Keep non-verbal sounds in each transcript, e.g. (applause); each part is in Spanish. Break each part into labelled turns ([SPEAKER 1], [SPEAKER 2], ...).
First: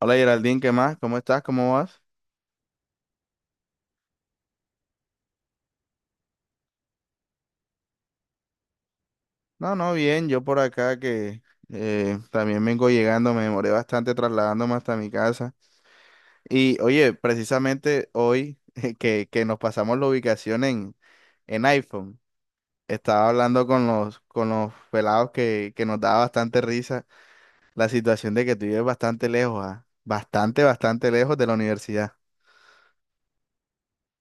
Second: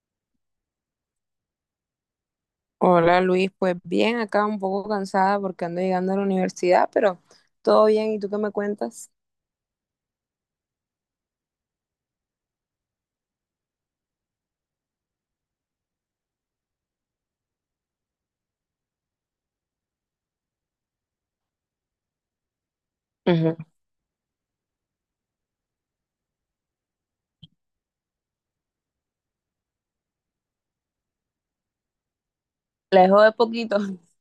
[SPEAKER 1] Hola Geraldine, ¿qué más? ¿Cómo estás? ¿Cómo vas?
[SPEAKER 2] Hola Luis, pues bien, acá un poco cansada porque ando llegando a la universidad, pero todo bien, ¿y tú qué me cuentas?
[SPEAKER 1] No, no, bien, yo por acá que también vengo llegando, me demoré bastante trasladándome hasta mi casa. Y oye, precisamente hoy (laughs) que nos pasamos la ubicación en iPhone, estaba
[SPEAKER 2] Ujú.
[SPEAKER 1] hablando con los pelados que nos daba bastante risa la situación de que tú vives bastante lejos, ah, bastante, bastante lejos de la universidad.
[SPEAKER 2] Lejos de poquito. (laughs)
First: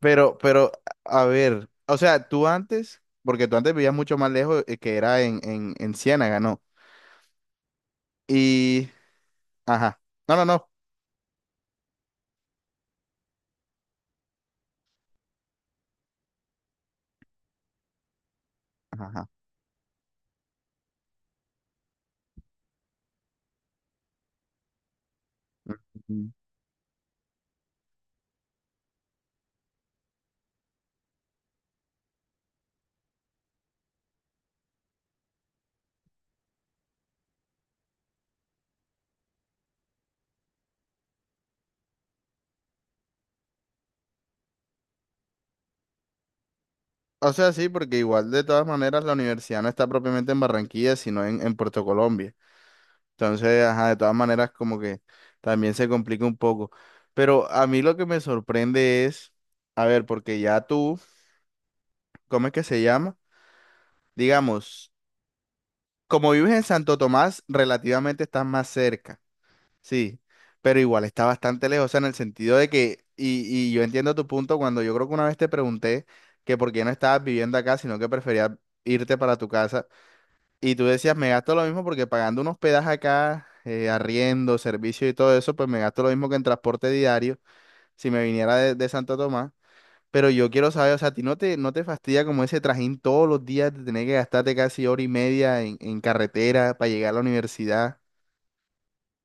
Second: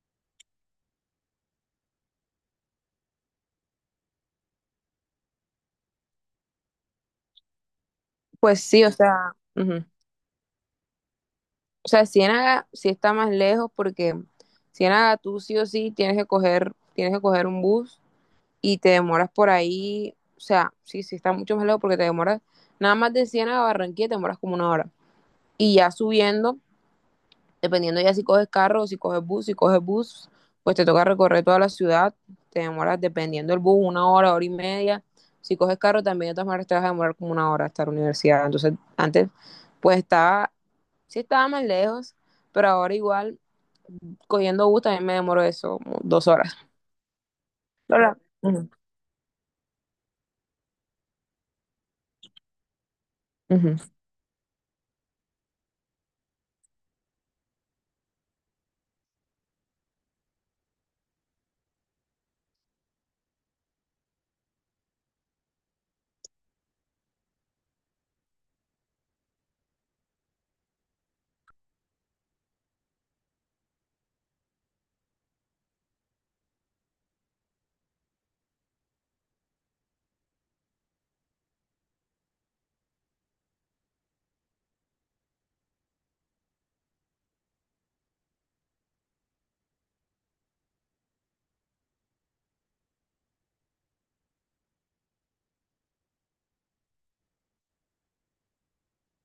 [SPEAKER 1] Pero, a ver, o sea, tú antes, porque tú antes vivías mucho más lejos, que era en Ciénaga, ¿no?
[SPEAKER 2] Pues sí,
[SPEAKER 1] Y,
[SPEAKER 2] o sea, ujú.
[SPEAKER 1] ajá, no, no, no.
[SPEAKER 2] O sea, Ciénaga sí está más lejos porque Ciénaga tú sí o sí tienes que coger un bus y te
[SPEAKER 1] Ajá, ajá.
[SPEAKER 2] demoras por ahí, o sea, sí, sí está mucho más lejos porque te demoras nada más de Ciénaga a Barranquilla te demoras como 1 hora. Y ya
[SPEAKER 1] Mm.
[SPEAKER 2] subiendo dependiendo ya si coges carro o si coges bus, pues te toca recorrer toda la ciudad, te demoras dependiendo del bus 1 hora, hora y media. Si coges carro también de todas maneras te vas a demorar como 1 hora hasta la universidad. Entonces antes pues estaba, sí estaba más lejos, pero ahora igual cogiendo bus también me demoro eso, como 2 horas.
[SPEAKER 1] O sea, sí, porque
[SPEAKER 2] Hola.
[SPEAKER 1] igual de todas
[SPEAKER 2] Ujú.
[SPEAKER 1] maneras la universidad no está propiamente en Barranquilla, sino en Puerto Colombia. Entonces,
[SPEAKER 2] Ujú.
[SPEAKER 1] ajá, de todas maneras como que también se complica un poco. Pero a mí lo que me sorprende es, a ver, porque ya tú, ¿cómo es que se llama? Digamos, como vives en Santo Tomás, relativamente estás más cerca. Sí, pero igual está bastante lejos, o sea, en el sentido de que, y yo entiendo tu punto cuando yo creo que una vez te pregunté que por qué no estabas viviendo acá, sino que preferías irte para tu casa, y tú decías, me gasto lo mismo porque pagando un hospedaje acá, arriendo, servicio y todo eso, pues me gasto lo mismo que en transporte diario si me viniera de Santo Tomás, pero yo quiero saber, o sea, ¿a ti no te fastidia como ese trajín todos los días de tener que gastarte casi hora y media en carretera para llegar a la universidad?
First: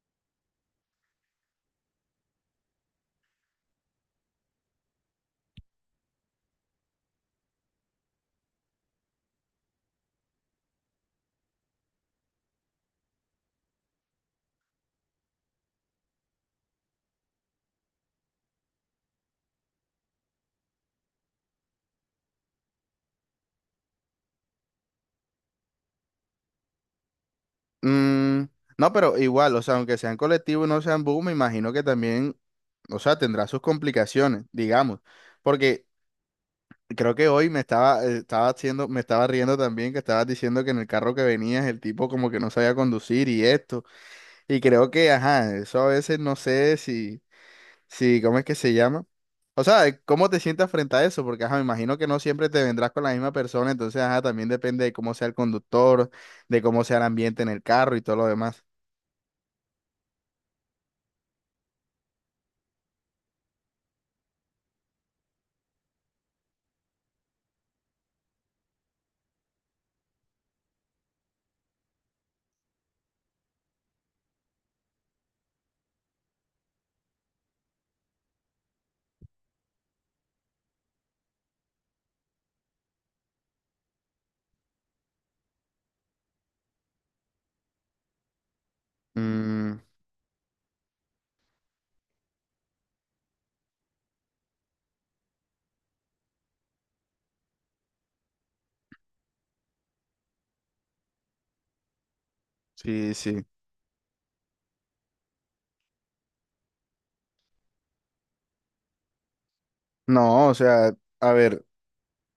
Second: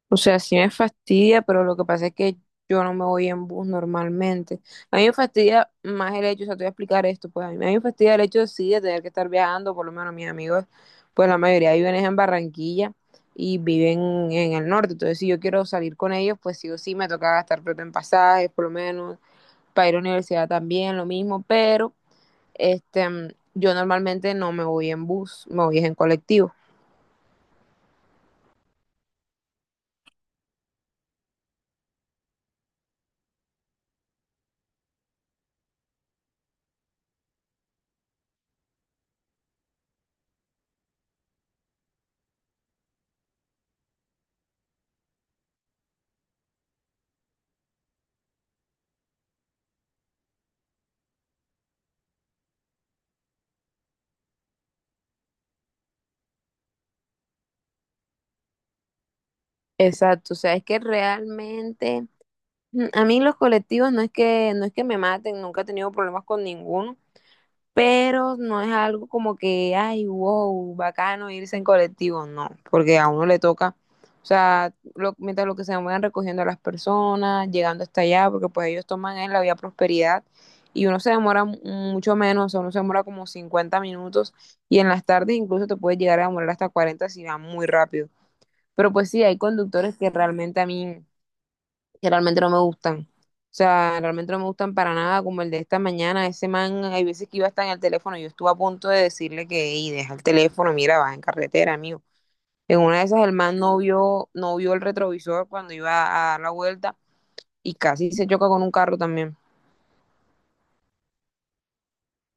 [SPEAKER 2] O sea, sí me fastidia, pero lo que pasa es que yo no me voy en bus normalmente. A mí me fastidia más el hecho, o sea, te voy a explicar esto, pues a mí me fastidia el hecho, sí, de tener que estar viajando, por lo menos mis amigos, pues la mayoría viven es en Barranquilla y viven en el norte, entonces si yo quiero salir con ellos, pues sí o sí me toca gastar plata en pasajes, por lo menos, para ir a la universidad también, lo mismo, pero este, yo normalmente no me voy en bus, me voy es en colectivo.
[SPEAKER 1] Mm, no, pero igual, o sea, aunque sean colectivos y no sean bus, me imagino que también, o sea, tendrá sus complicaciones, digamos, porque creo que hoy me estaba, estaba haciendo, me estaba riendo también que estabas diciendo que en el carro que venías el tipo como que no sabía conducir y esto, y creo que, ajá, eso a veces no sé si, si, ¿cómo es que se llama? O sea, ¿cómo te sientas frente a eso? Porque, ajá, me imagino que no siempre te vendrás con la misma persona, entonces, ajá, también depende de cómo sea el conductor, de cómo sea el ambiente en el carro y todo lo demás.
[SPEAKER 2] Exacto, o sea, es que realmente a mí los colectivos no es que me maten, nunca he tenido problemas con ninguno, pero no es algo como que, ay, wow, bacano irse en colectivo, no, porque a uno le toca, o sea, mientras lo que se van recogiendo a las personas, llegando hasta allá, porque pues ellos toman en la vía Prosperidad y uno se demora mucho menos, o sea, uno se demora como 50 minutos y en las tardes incluso te puedes llegar a demorar hasta 40 si va muy rápido. Pero pues sí, hay
[SPEAKER 1] Mm,
[SPEAKER 2] conductores que realmente no me gustan. O sea, realmente no me gustan para nada, como el de esta mañana, ese man, hay veces que iba hasta en el teléfono, yo estuve a punto de decirle que, hey, deja el teléfono, mira, vas en carretera, amigo. En una de
[SPEAKER 1] sí,
[SPEAKER 2] esas el
[SPEAKER 1] sí.
[SPEAKER 2] man no vio el retrovisor cuando iba a dar la vuelta y casi se choca con un carro también.
[SPEAKER 1] No, o sea, a ver,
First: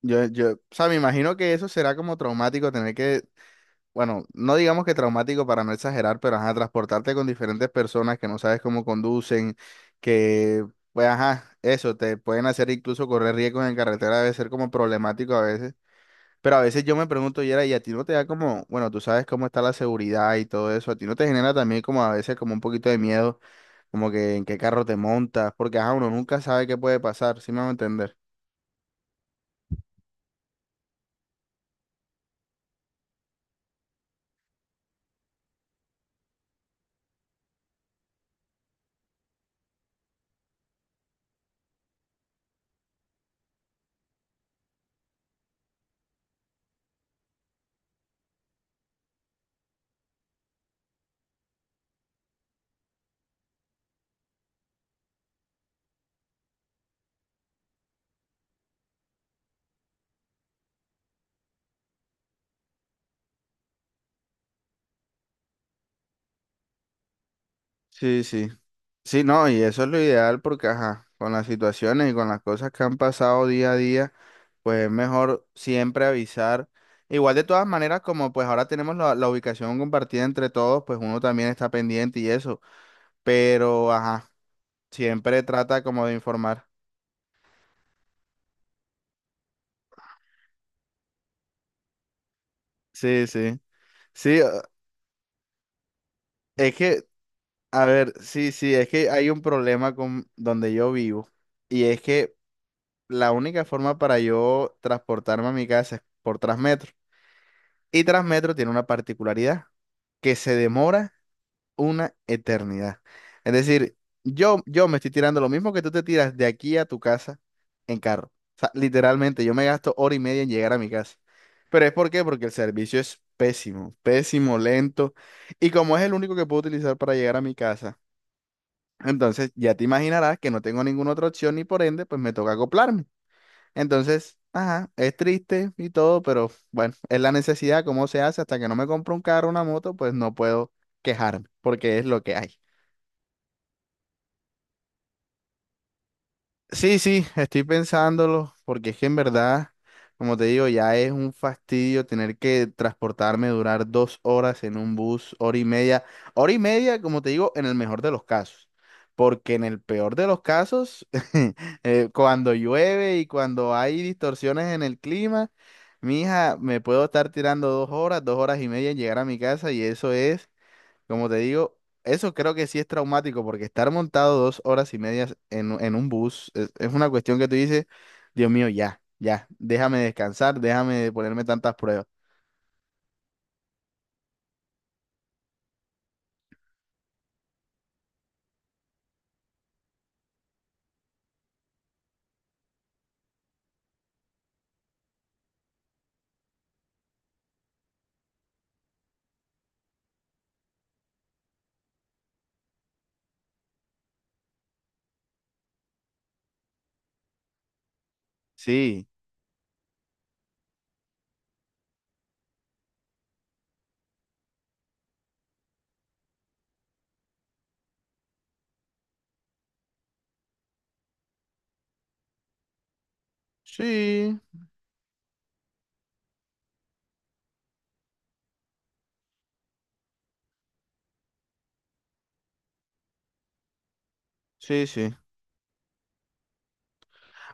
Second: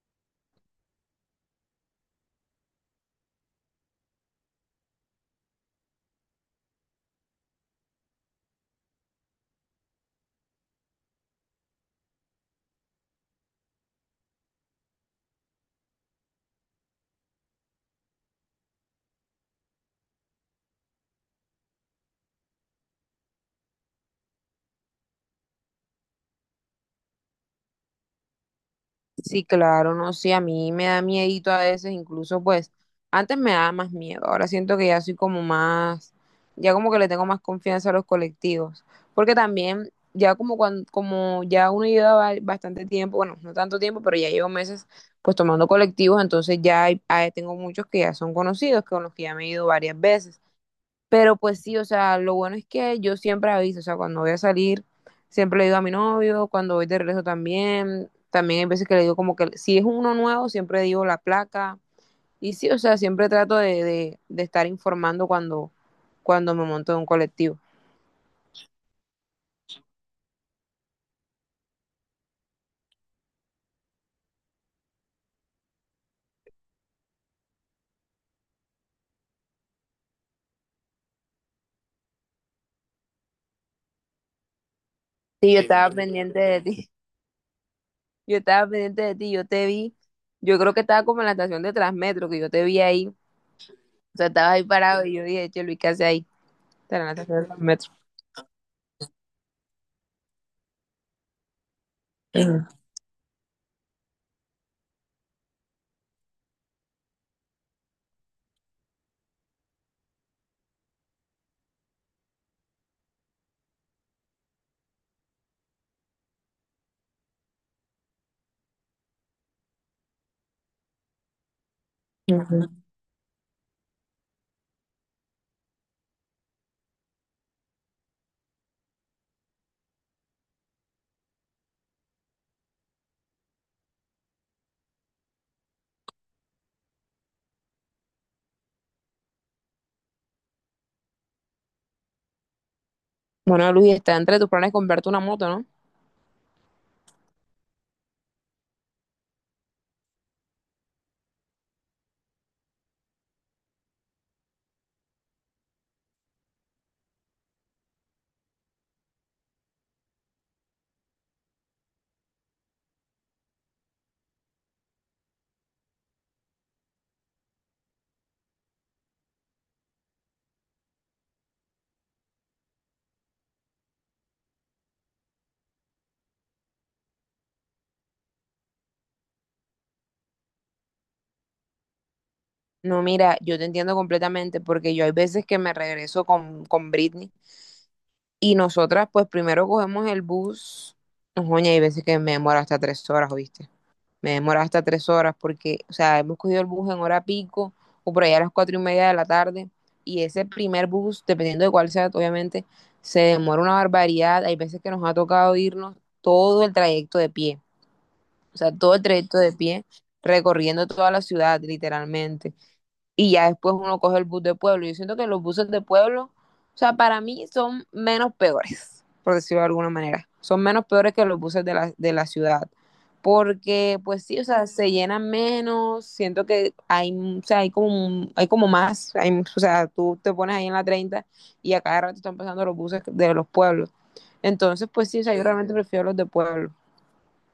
[SPEAKER 1] yo, o sea, me imagino que eso será como traumático tener que, bueno, no digamos que traumático para no exagerar, pero ajá, transportarte con diferentes personas que no sabes cómo conducen, que, pues ajá, eso, te pueden hacer incluso correr riesgos en carretera, debe ser como problemático a veces. Pero a veces yo me pregunto, Yera, y a ti no te da como, bueno, tú sabes cómo está la seguridad y todo eso, a ti no te genera también como a veces como un poquito de miedo como que en qué carro te montas, porque ajá, uno nunca sabe qué puede pasar, ¿sí me van a entender?
[SPEAKER 2] Sí, claro, no, sí, a mí me da miedito a veces, incluso pues antes me daba más miedo, ahora siento que ya soy como más, ya como que le tengo más confianza a los colectivos, porque también ya como cuando, como ya uno lleva bastante tiempo, bueno, no tanto tiempo, pero ya llevo meses pues tomando colectivos, entonces ya tengo muchos que ya son conocidos, con los que ya me he ido varias veces. Pero pues sí, o sea, lo bueno es que yo siempre aviso, o sea, cuando voy a salir, siempre le digo a mi novio, cuando voy de regreso también hay veces que le digo como que si es uno nuevo, siempre digo la placa. Y sí, o sea, siempre trato de estar informando cuando me monto en un colectivo.
[SPEAKER 1] Sí, sí. Sí, no, y eso es lo ideal porque, ajá, con las situaciones y con las cosas que han pasado día a día, pues es mejor siempre avisar. Igual de todas maneras, como pues ahora tenemos la ubicación compartida entre todos, pues uno también está pendiente y eso, pero, ajá, siempre
[SPEAKER 2] Sí, yo
[SPEAKER 1] trata
[SPEAKER 2] estaba
[SPEAKER 1] como de
[SPEAKER 2] pendiente de
[SPEAKER 1] informar.
[SPEAKER 2] ti, (laughs) yo estaba pendiente de ti, yo te vi, yo creo que estaba como en la estación de Transmetro, que yo te vi ahí, o
[SPEAKER 1] Sí, sí.
[SPEAKER 2] sea,
[SPEAKER 1] Sí,
[SPEAKER 2] estabas ahí parado y yo dije, che, Luis, ¿qué hace ahí?
[SPEAKER 1] es
[SPEAKER 2] Estaba
[SPEAKER 1] que,
[SPEAKER 2] en la estación de
[SPEAKER 1] a ver, sí, sí, es que hay un problema con donde yo vivo y es que la única forma para yo transportarme a mi casa es por Transmetro. Y Transmetro tiene una particularidad, que se demora una eternidad. Es decir, yo me estoy tirando lo mismo que tú te tiras de aquí a tu casa en carro. O sea, literalmente, yo me gasto hora y media en llegar a mi casa. Pero es por qué, porque el
[SPEAKER 2] Transmetro.
[SPEAKER 1] servicio es pésimo, pésimo, lento. Y como es el único que puedo utilizar para llegar a mi casa, entonces ya te imaginarás que no tengo ninguna otra opción y por ende, pues me toca acoplarme. Entonces, ajá, es triste y todo, pero bueno, es la necesidad, cómo se hace, hasta que no me compro un carro, una moto, pues no puedo quejarme, porque es lo que hay.
[SPEAKER 2] Bueno, Luis, está entre tus planes comprarte una moto, ¿no?
[SPEAKER 1] Sí, sí, estoy pensándolo, porque es que en verdad, como te digo, ya es un fastidio tener que transportarme, durar dos horas en un bus, hora y media, como te digo, en el mejor de los casos, porque en el peor de los casos, (laughs) cuando llueve y cuando hay distorsiones en el clima, mija, me puedo estar tirando dos horas y media en llegar a mi casa y eso es como te digo, eso creo que sí es traumático porque estar montado dos horas y medias en, en un bus es una cuestión que tú dices, Dios mío, ya, ya, déjame descansar, déjame ponerme tantas pruebas.
[SPEAKER 2] No, mira, yo te entiendo completamente porque yo hay veces que me regreso con Britney y nosotras pues primero cogemos el bus, no, joña, hay veces que me demora hasta 3 horas, ¿oíste? Me demora hasta tres horas porque, o sea, hemos cogido el bus en hora pico o por allá a las 4:30 de la tarde y ese primer bus, dependiendo de cuál sea, obviamente, se demora una barbaridad. Hay veces que nos ha tocado irnos todo el trayecto de pie. O sea, todo el
[SPEAKER 1] Sí,
[SPEAKER 2] trayecto de pie, recorriendo toda la ciudad, literalmente. Y ya después uno coge el bus de pueblo. Yo siento que los buses de pueblo, o sea, para mí son menos peores, por decirlo de alguna manera. Son menos peores que los buses de la ciudad. Porque, pues
[SPEAKER 1] sí,
[SPEAKER 2] sí, o sea, se llenan menos, siento que hay, o sea, hay como, hay como más, o sea, tú te pones ahí en la 30 y a cada rato están pasando los buses de los pueblos.
[SPEAKER 1] sí,
[SPEAKER 2] Entonces, pues
[SPEAKER 1] sí.
[SPEAKER 2] sí, o sea, yo realmente prefiero los de pueblo.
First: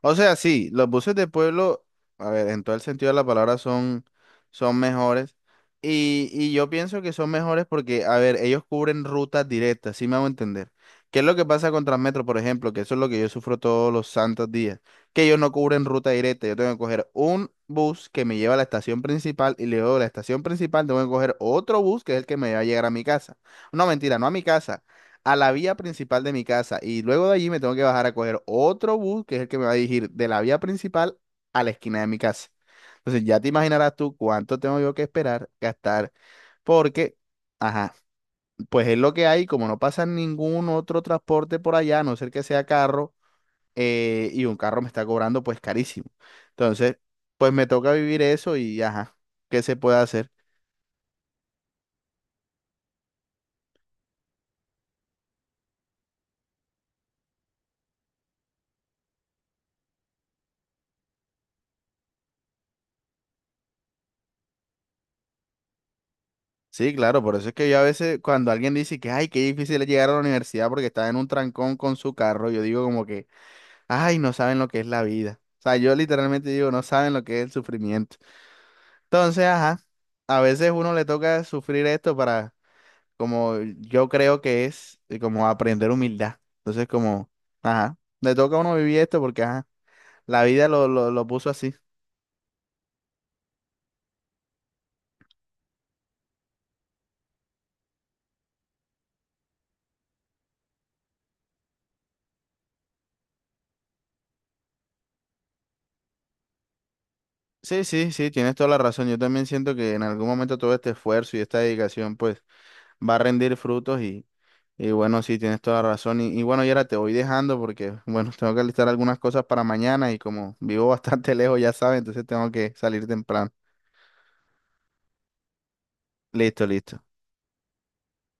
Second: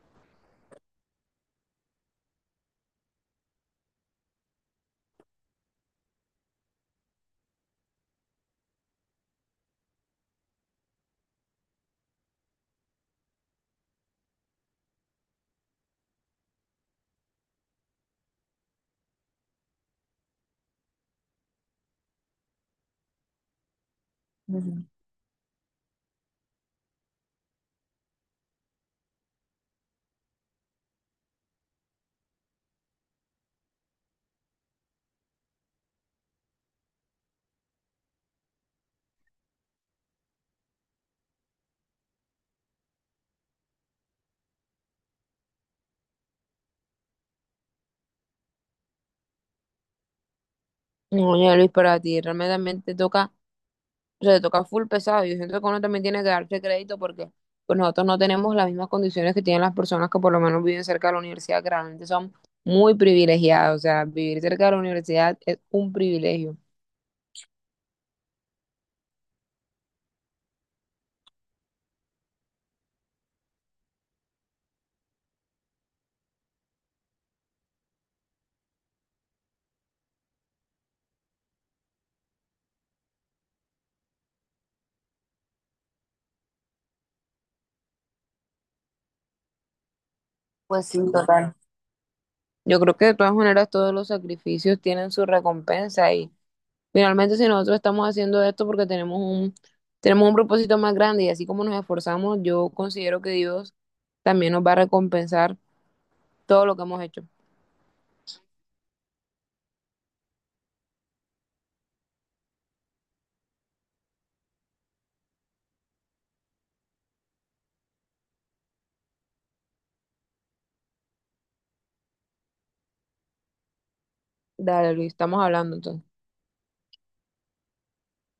[SPEAKER 1] O sea, sí, los buses de pueblo, a ver, en todo el sentido de la palabra son, son mejores. Y yo pienso que son mejores porque, a ver, ellos cubren rutas directas, ¿sí me hago entender? ¿Qué es lo que pasa con Transmetro, por ejemplo? Que eso es lo que yo sufro todos los santos días, que ellos no cubren ruta directa. Yo tengo que coger un bus que me lleva a la estación principal y luego de la estación principal tengo que coger otro bus que es el que me va a llegar a mi casa. No, mentira, no a mi casa, a la vía principal de mi casa y luego de allí me tengo que bajar a coger otro bus que es el que me va a dirigir de la vía principal a la esquina de mi casa. Entonces ya te imaginarás tú cuánto tengo yo que esperar, gastar, porque, ajá, pues es lo que hay, como no pasa ningún otro transporte por allá, a no ser que sea carro, y un carro me está cobrando pues carísimo. Entonces, pues me toca vivir eso y ajá, ¿qué se puede hacer?
[SPEAKER 2] Oye, Luis, para ti realmente también te toca, o sea, te toca full pesado. Yo siento que uno también tiene que darse crédito porque pues nosotros no tenemos las mismas condiciones que tienen las personas que por lo menos viven cerca de la universidad, que realmente son muy privilegiados. O sea, vivir cerca de la universidad es un privilegio.
[SPEAKER 1] Sí, claro, por eso es que yo a veces cuando alguien dice que, ay, qué difícil es llegar a la universidad porque está en un trancón con su carro, yo digo como que, ay, no saben lo que es la vida. O sea, yo literalmente digo, no saben lo que es el sufrimiento. Entonces, ajá, a veces uno le toca sufrir esto para, como yo creo que es, como aprender humildad. Entonces, como, ajá, le toca a uno vivir esto porque, ajá, la vida lo,
[SPEAKER 2] Pues sí,
[SPEAKER 1] lo, lo puso
[SPEAKER 2] total.
[SPEAKER 1] así.
[SPEAKER 2] Yo creo que de todas maneras todos los sacrificios tienen su recompensa y finalmente si nosotros estamos haciendo esto porque tenemos un propósito más grande y así como nos esforzamos, yo considero que Dios también nos va a recompensar todo lo que hemos hecho.
[SPEAKER 1] Sí, sí, sí, tienes toda la razón. Yo también siento que en algún momento todo este esfuerzo y esta dedicación, pues va a rendir frutos y bueno, sí, tienes toda la razón. Y bueno, Yera, te voy dejando porque, bueno, tengo que listar algunas cosas para mañana y como vivo (laughs) bastante lejos, ya sabes, entonces tengo que salir temprano.
[SPEAKER 2] Dale, Luis, estamos hablando entonces.
[SPEAKER 1] Listo, listo.